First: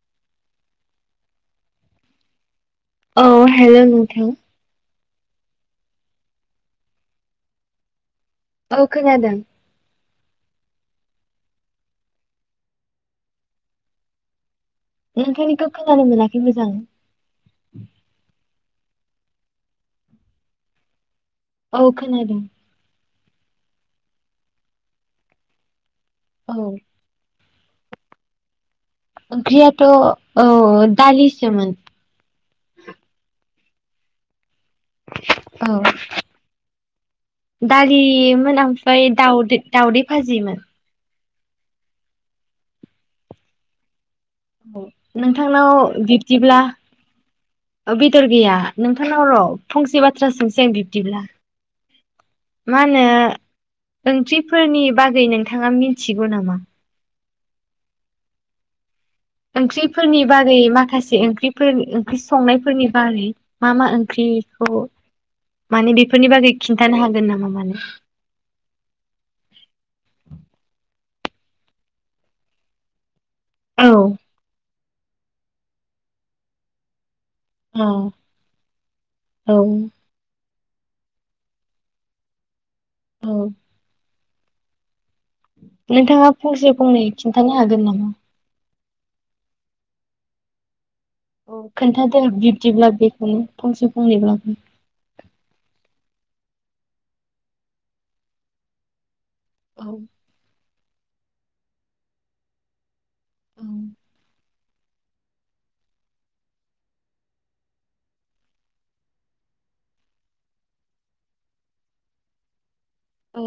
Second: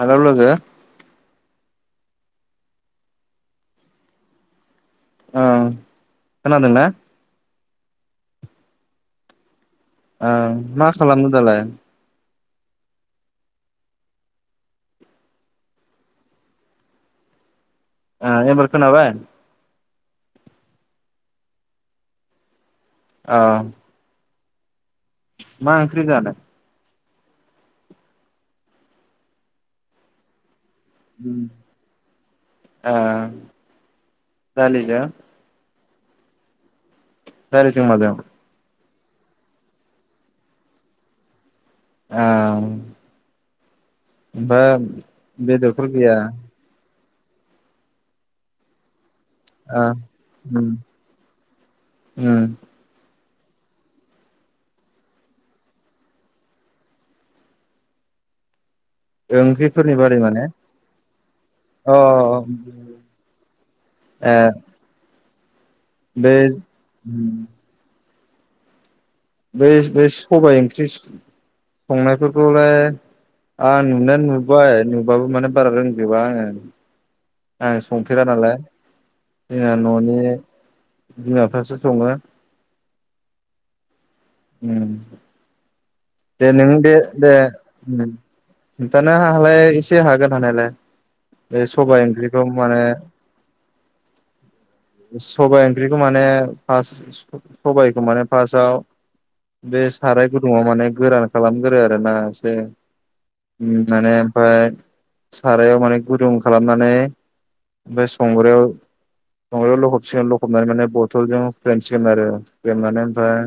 Hello लोगो अ हेल' नथां ओं खोनादोंना औखोनादों ओम मा खालामदों दालाय नोंथांनिखौ खोनानो मोनाखै मोजां आ एबारखोनाबाय औ खोनादों ओ मा ख्रै जानाय औ ओंख्रियाथ' औ दालि सोमोन ए दालिजों दालिजों दालि माजों ओ मोन ओं ओमफ्राय दाावदै दाावदै फाजिमोन ए बेदरफोर नोंथांनाव गैया बिब्दिब्ला बेदर गैया नों नोंथांनाव र' ओ फंसे बाथ्रासिमसै उम आं बिब्दिब्ला उम मा होनो ओंख्रिफोरनि बागै नोंथाङा मिथिगौ नामा ओंख्रिफोरनि बारै माखासे ओंख्रिफोर अ ओंख्रि संनायफोरनि बारै मा मा ए ओंख्रिखौ माने बेफोरनि बे बागै खिन्थानो हागोन नामा माने बे बे सबायाइ ओंख्रि संनायफोरखौलाय आ औ नुनाया नुबाय बाबो माने बारा रोंजोबा आं आं संफेरा नालाय औ जोंना न'नि बिमाफ्रासो सङो औ ओम [inaudible] नोंथाङा फंसे फंनै खिन्थानो हागोन नामा खिथानो हालाय इसे हागोन‌ हानायालाय औ बे सबाइ खोन्थादो ओंख्रिखौ माने बिब्दिब्ला बेखौनो फंसे फंनैब्लाबो सबाइ ओंख्रिखौ माने फास सबाइखौ माने फार्स्टाव औ बे साराय गुदुंङआव माने गोरान खालामगोरो आरोना एसे माने ओमफ्राय सारायाव माने गुदुं खालामनानै ओमफ्राय संग्रायाव संग्रायाव लखबसिगोन लखबनानै माने बथलजों फ्लेनसिगोन आरो हुक्रेमनानै ओमफाय औ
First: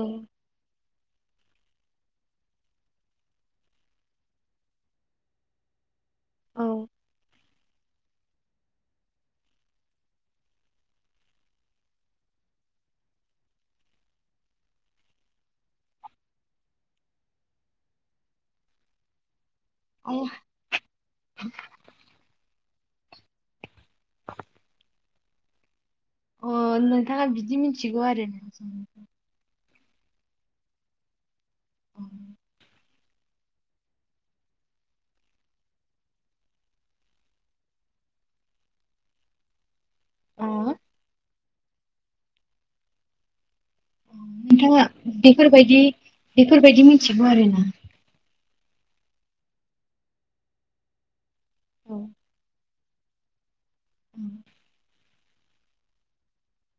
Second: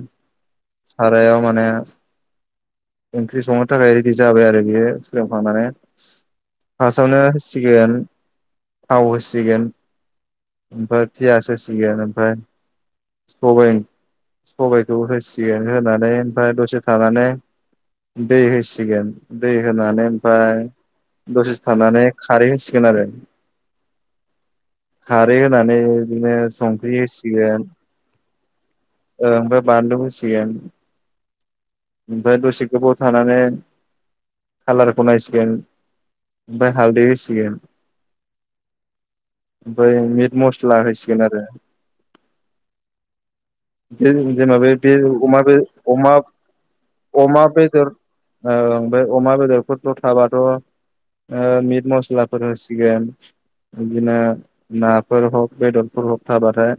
सारायाव माने ओंख्रि संनो थाखाय रेडि जाबाय आरो बियो हुक्रेम खांनानै औ फासावनो होसिगोन थाव होसिगोन ओमफ्राय पियास होसिगोन ओमफ्राय सबाय-सबबायखौ होसिगोन होनानै ओमफ्राय दसे थानानै दै हो सिगोन दै होनानै औ ओमफ्राय दसेसो थानानै खारै खोनादों [inaudible] खारै होनानै बिदिनो अ संख्रि नोंथाङा होसिगोन बिदि मिथिगौ आरो नों ओमफ्राय बानलु होसिगोन ओमफ्राय दसे गोबाव थानानै खालारखौ नायसिगोन ओमफ्राय हालदै होसिगोन ओमफ्राय मिट अ मस्ला होसिगोन आरो जेन-जेनेबा बे नोंथाङा बे अमा बे बेफोरबायदि अमा बेफोरबायदि मिथिगौ अमा आरोना बेदर औ ओमफ्राय अमा बेदरफोरल' थाबाथ' ओ मिट मसलाफोर होसिगोन बिदिनो ना हक बेैदरफोर हक थाबाथाय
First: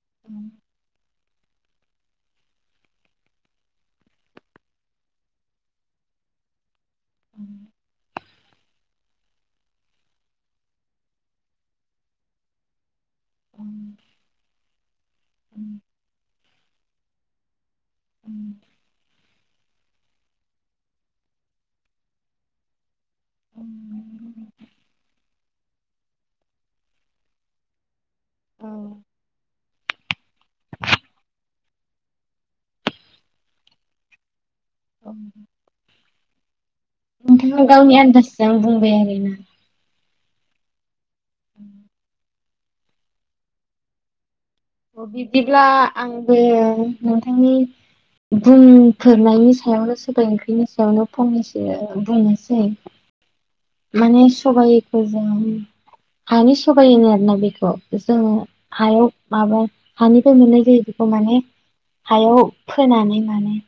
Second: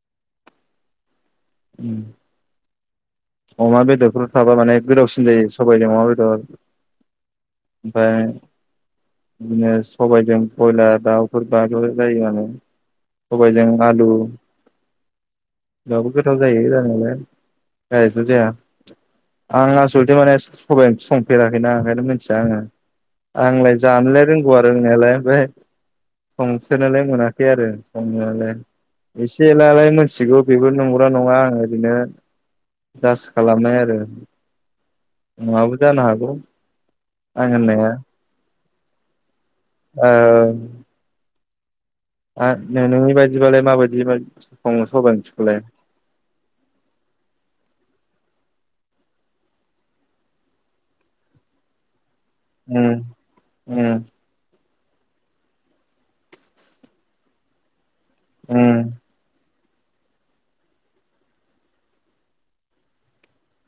[inaudible] [inaudible] अमा बेदरफोराव थाबा माने गोदावसिन जायो सबाइजों अमा बेदर ओमफ्राय बिदिनो सबायाइजों ब्रयलार दाउफोर बाबो जायो [unintelligible] सबायाइजों आलु [unintelligible] [unintelligible] जायो जानायालाय [unintelligible] आं आसलथे माने सबय ओंख्रि संफेराखैना ओंखायनो मिथिया आंङो आंलाय जानलाय रोंगौ आरो रोंनायालाय ओमफ्राय संसोनोनलाय मोनाखै आरो [unintelligible] ऐसे ऐलायालाय मिथिगौ बेबो नंगौ ना नङा आंङो ओरैनो जास खालामनाय आरो नङाबो जानो हागौ [unintelligible] आं होननाया [unintelligible] औ [unintelligible] [unintelligible] नोंनि बायदिबालाय [unintelligible] अ ओंख्रिखौलाय? बिब्दिब्ला आंबो नोंथांनि बुंफोरनायनि सायावनो सबबाय ओंख्रिनि सायावनो फंनैसो बुं सेै उम उम माने सबाइ मोजां हानि सहायोनो आरोना बेखौ जोङो उम हायाव माबा हानिफ्राय मोननाय जायो बेखौ माने हायाव फोनानै माने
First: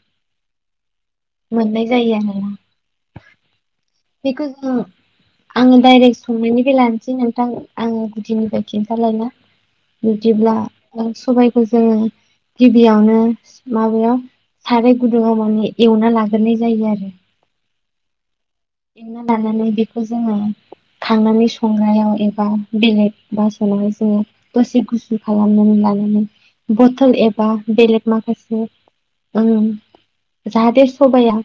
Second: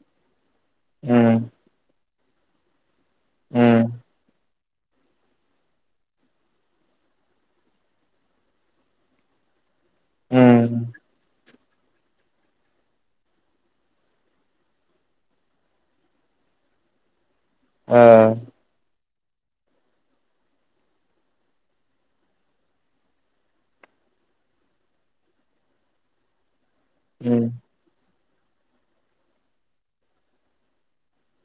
मोननाय जायो आरो ओ बेखौ जों आंङो डाइरेक्ट संनायनिफ्राय लानोसै नोंथां आङो गुदिनिफ्राय खिन्थालायना बिदिब्ला उम सबाय खौ जोङो गिबियावनो माबायाव साराय गुदुङाव माने एवना लाग्राय जायो आरो ओ एरना लानानै बेखौ जोङो खांनानै संनायाव एबा बेलेग बासाव जोङो दसे गुसु खालामनानै लानानै बथल उम एबा बेलेग माखासे उ जाहाथे सबाइाया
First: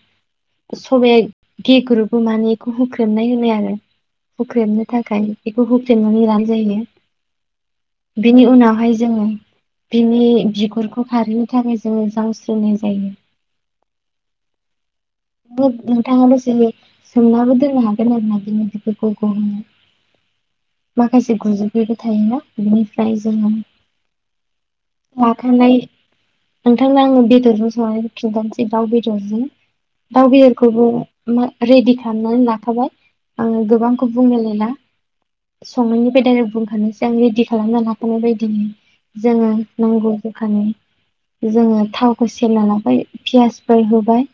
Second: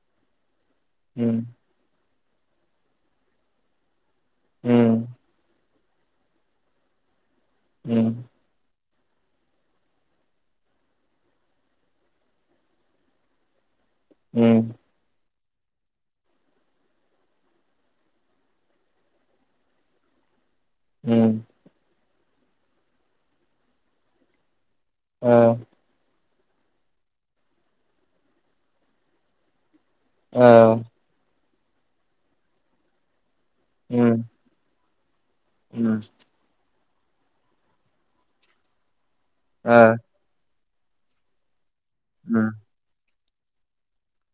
सब उम गे ग्रुप बे माने बेखौ होख्रेबनाय होनो आरो हुख्रमनो उम थाखायाय बेखौ [unintelligible] उम बेनि उनावहाय जों बिनि बिगुरखौ खारैनि थाखाय जोङो जावस्रिनाय जायो उम नोंथाङा दसे सोमनाबो दोननो हागोन आरो ना बेनि बिगुरखौ गहोनो। माखासे उम गुजुबि थायोना बिनिफ्राय जोङो ओ लाखांनाय नोंथांनो आङो बेदरजों संनानै खिन्थनोसै दाउ बेदरजों दाउ औ बेदरखौबो मा रेडि खालामनानै लाखाबाय आङो गोबांखौ उम बुंलायलायला उम संनायनिफ्राय दायरेक बुंखानोसै आं रेडि खालामना लाखानाय बायदिनो जोङो ओ नांगौ जखानि जोङो थावखौ उम सेरना लाबाय पियासफोर होबाय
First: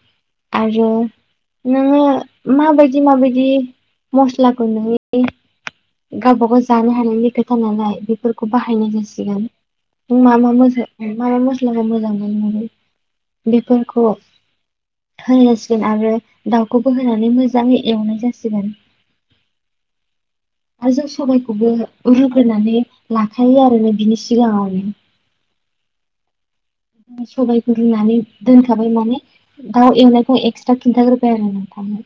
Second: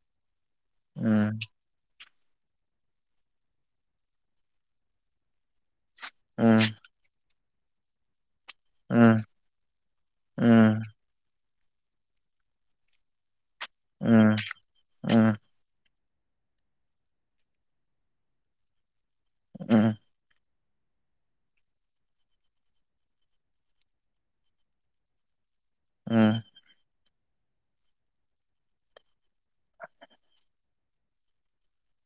आरो उम नोङो माबायदि माबायदि मस्लाखौ नोङो उम गावबा गाव जानो हानायनि खोथा नालाय बेफो खौ बाहायनाय उम जासिगोन नों मा मा मा मसला मसला मोजां मोनो बेफोरखौ होसिगोन आरो दाउखौबो होनानै मोजाङै एवनाय जासिगोन उम आरो जों सबायखौबो रुग्रोनानै लाखायो आरोना बिनि सिगाङावनो उम सबायखौ रुनानै दोनखाबाय माने औ एवनायखौ एक्सट्रा खिन्थाग्रोबाय आरो नोंथांनो।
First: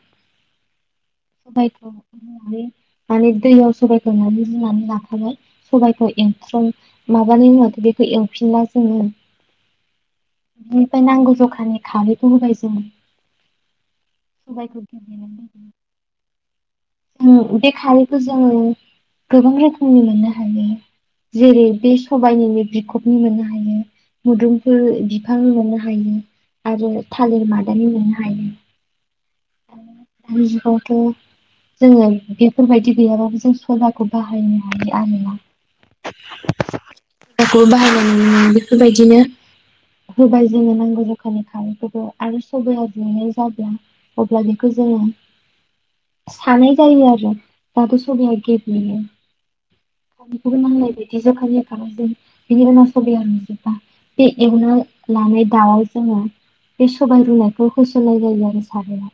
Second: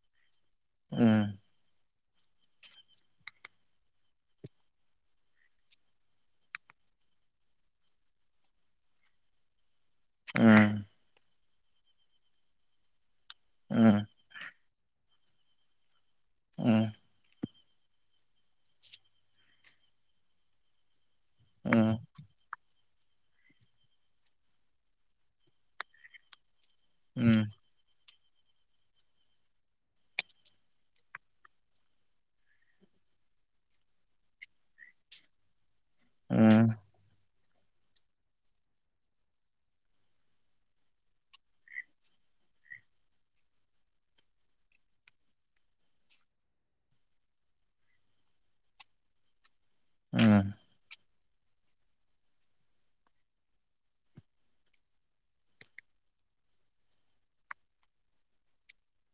सबायखौ रुनानै माने दैयाव सबाइखौ रुनानै लाखाबाय सबायखौ एंख्रं माबानि उनावथ' बेखौ एवफिनला जोङो बेनिफ्राय नांगौ जखा माने खारै [unintelligible] [unintelligible] ओम सबायखौ [unintelligible] [unintelligible] बे खारैखौ जोङो गोबां रोखोमनि मोननो हायो जेरै बे सबायनिनो बिखब नि मोननो हायो मुदुमफोर बिफां मोननो हायो आरो उम थालिर मादानि मोना [unintelligible] दानि जुगावथ' जोङो बेफोरबायदि गैयाबाबो जों सौदाखौ बाहायनो हायो आरोना ओम खौ बाहायनानै बेफोरबायदिनो होबाय जोंनो नांगौ जखानि खारैफोरखौ आरो सबाया रुयनाय जागोन अब्ला बेखौ जों सानाय जायो आरो जाहाथे सबाया गेब्लेयो उम [unintelligible] दि ज'खानि [unintelligible] जों बिनि उनाव सबयाव रुयजोबबा बे एवना लानाय दाउआव जोङो बे सबाय रुनायखौ होसननाय जायो आरो [unintelligible]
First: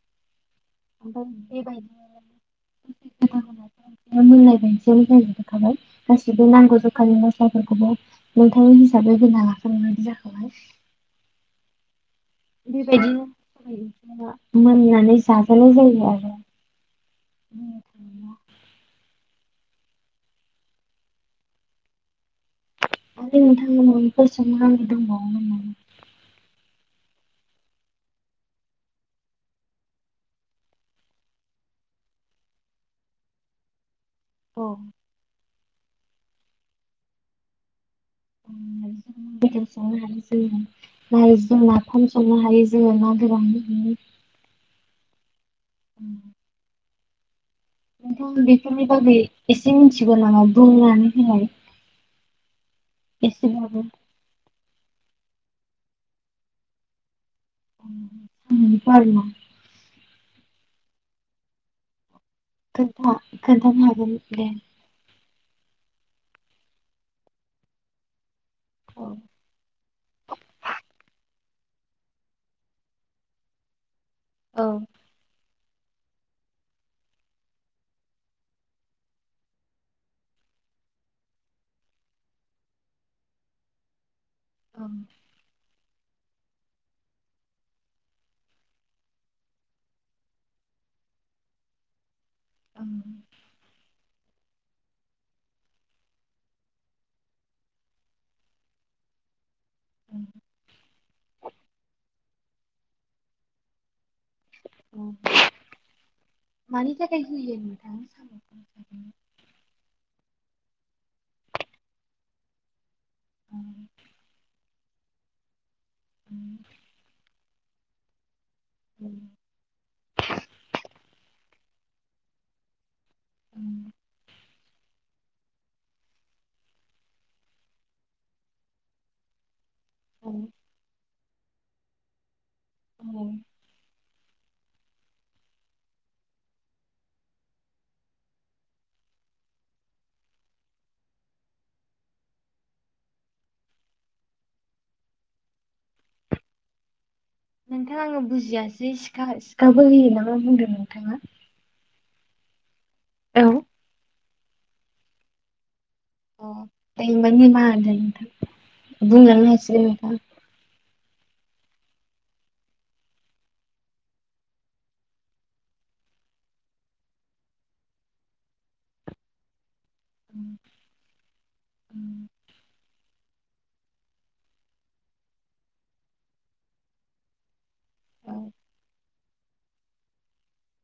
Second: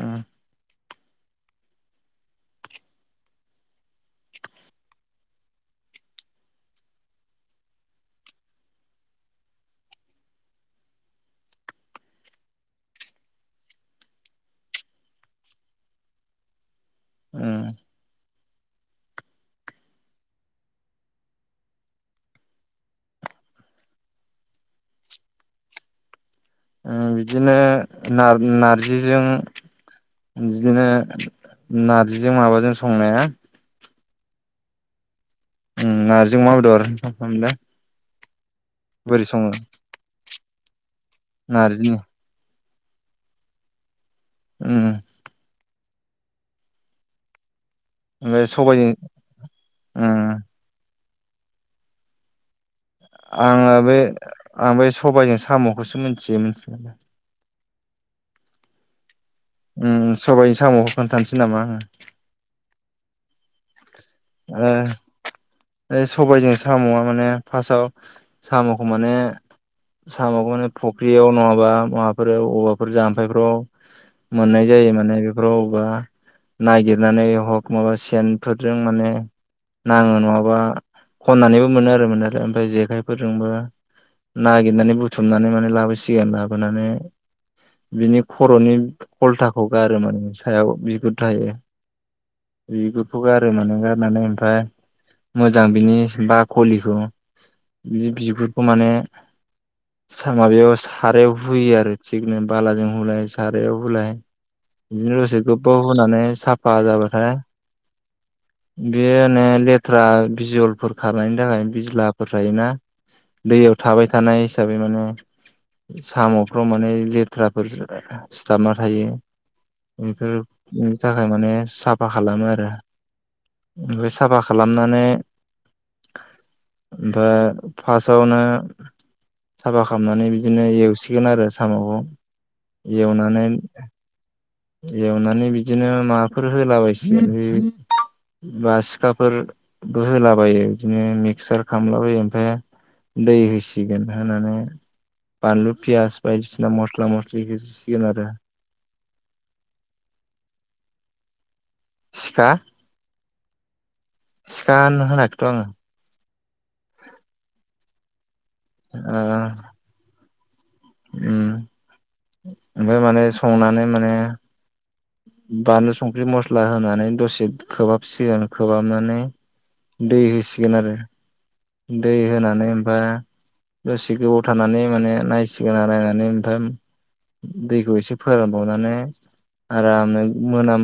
ओम ओमफ्राय बेबायदि [unintelligible] गासिबो नांगौ जखानि मस्लाफोरखौबो नोंथांनि हिसाबै होना लाखांना [unintelligible] जाखाबाय बेबायदिनो [unintelligible] मोननानै जाजानाय जायो आरो उम [inaudible] आरो नोंथांमोनाव [unintelligible] दंबावोमोन नामा ओं बिदिनो नाय नार्जिजों बिदिनो नारजिजों माबाजों संनाया औ ओं नार्जिजों अमा बेदर [unintelligible] [unintelligible] बोरै सङो नारजिजों नार्जिनि नाफाम संनो हायो जोङो ना गोरान [unintelligible] ओम [inaudible] नोंथां ओमफ्राय बेफोरनि सबाइजों बागै एसे मिथिगौ उम नामा बुंनानै [unintelligible] आङो एसेबाबो बे आं बे सबायाइजों साम'खौसो मिथियो मिथिनायालाय [unintelligible] आरोना ओं सबाइनि साम'खो खोनथानोसै नामा आङो खोन्था खोन्थानो हागोन दे ओ ओ सबायजों साम'आ माने फार्स्टआव साम'खौ औ माने साम'खौ माने फुख्रियाव नङाब औवा माबाफोर औवाफोर जाम्फायफ्राव औ मोननाय जायो माने बे [unintelligible] ावबा नागिरनानै हक माबा सेनफोरजों माने नाङो नङाबा खननानैबो मोनो आरो मोननायालाय ओमफ्राय जेखाइफोरजोंबो नागिरनानै बुथुमनानै माने लाबोसिगोन। सिगां लाबोनानै बिनि खर'नि खलथाखौ गारो माने सायाव बिगुर थायो। औ बेखौथ' ग आरो माने ग [unintelligible] [unintelligible] मनानै ओमफ्राय मोजां बिनि बाकलिखौ बिनि बिगुरखौ माने माबायाव सारायाव हुयो आरो थिगनो बालाजों हुलाय सारायाव हुलाय औ बिदिनो रसे गोबाव होनानै साफा मानि थाखाय जाबाथाय होयो नोंथां [unintelligible] लेथ्रा आ बिजलफोर खरनायनि थाखाय बिज्लाफोर थायोना दैयाव थाबाय थानाय साबै माने साम'फ्राव साम'खौ? माने जे [unintelligible] सिथाबना थायो बेफोरनि थाखाय माने साफा खालामो आरो ओमफ्राय साफा खालामनानै ओमफ्राय फार्स्टआवनो साफा खालामनानै बिदिनो एवसि गोन आरो साम'खौ एवनानै एवनानै बिदिनो माबाफोर होलाबायसिगोन बा सिखाफोरबो होलाबायो बिदिनो मिक्सार खालामलाबायो ओमफ्राय दै होसिगोन होनानै बानलु पियास बायदिसिना मस्ला मस्लि नोंथां होसिगोन आङो आरो बुजियासै सिखा सि खाबो होयो नामा बुंदों नोंथाङा सिखा? औ सिखा होन होनाखैथ' आङो अ दे होनबा निमाहा होदो नोंथां बुंलांनो ओ हासिगोन नोंथां उम ओमफ्राय माने संनानै माने बानलु संख्रि मस्ला होनानै दसे खोबहाबसिगोन खोबहाबनानै दै होसिगोन आरो दै होनानै ओमफा दसे गोबाव थानानै माने नायसिगोन आरो नायनानै ओमफ्राय दैखौ एसे नोंथां। फोरानबावनानै आरामनो मोनाम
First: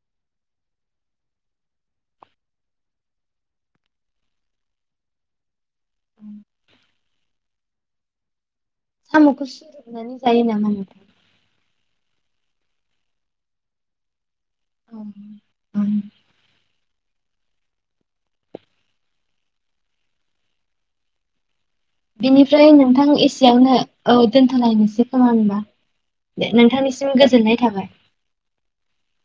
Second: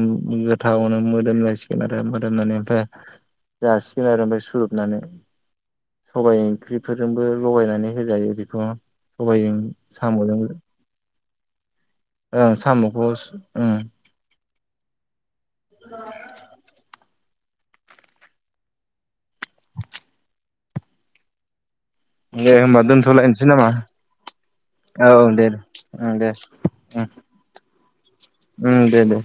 गोथावनो मोदोमलायसिगोन आरो मोदोमनानै ओमफ्राय जासिगोन आरो ओमफ्राय सुरोबनानै। सबाय ओंख्रिफोर जोंबो लगायनानै होजायो बेखौ साम'खौ सबाइजों सुरोबनानै जायो नामा नोंथां? औ साम'खौ सु ओ औ [inaudible] दे बिनिफ्राय होमबा नोंथां दोनथ'लायनोसै नामा एसेयावनो औ दोन्थ'लायनोसै औ खोमा दे होनबा ओं दे ओं नोंथांनिसिम गोजोननाय थाबाय। उम दे दे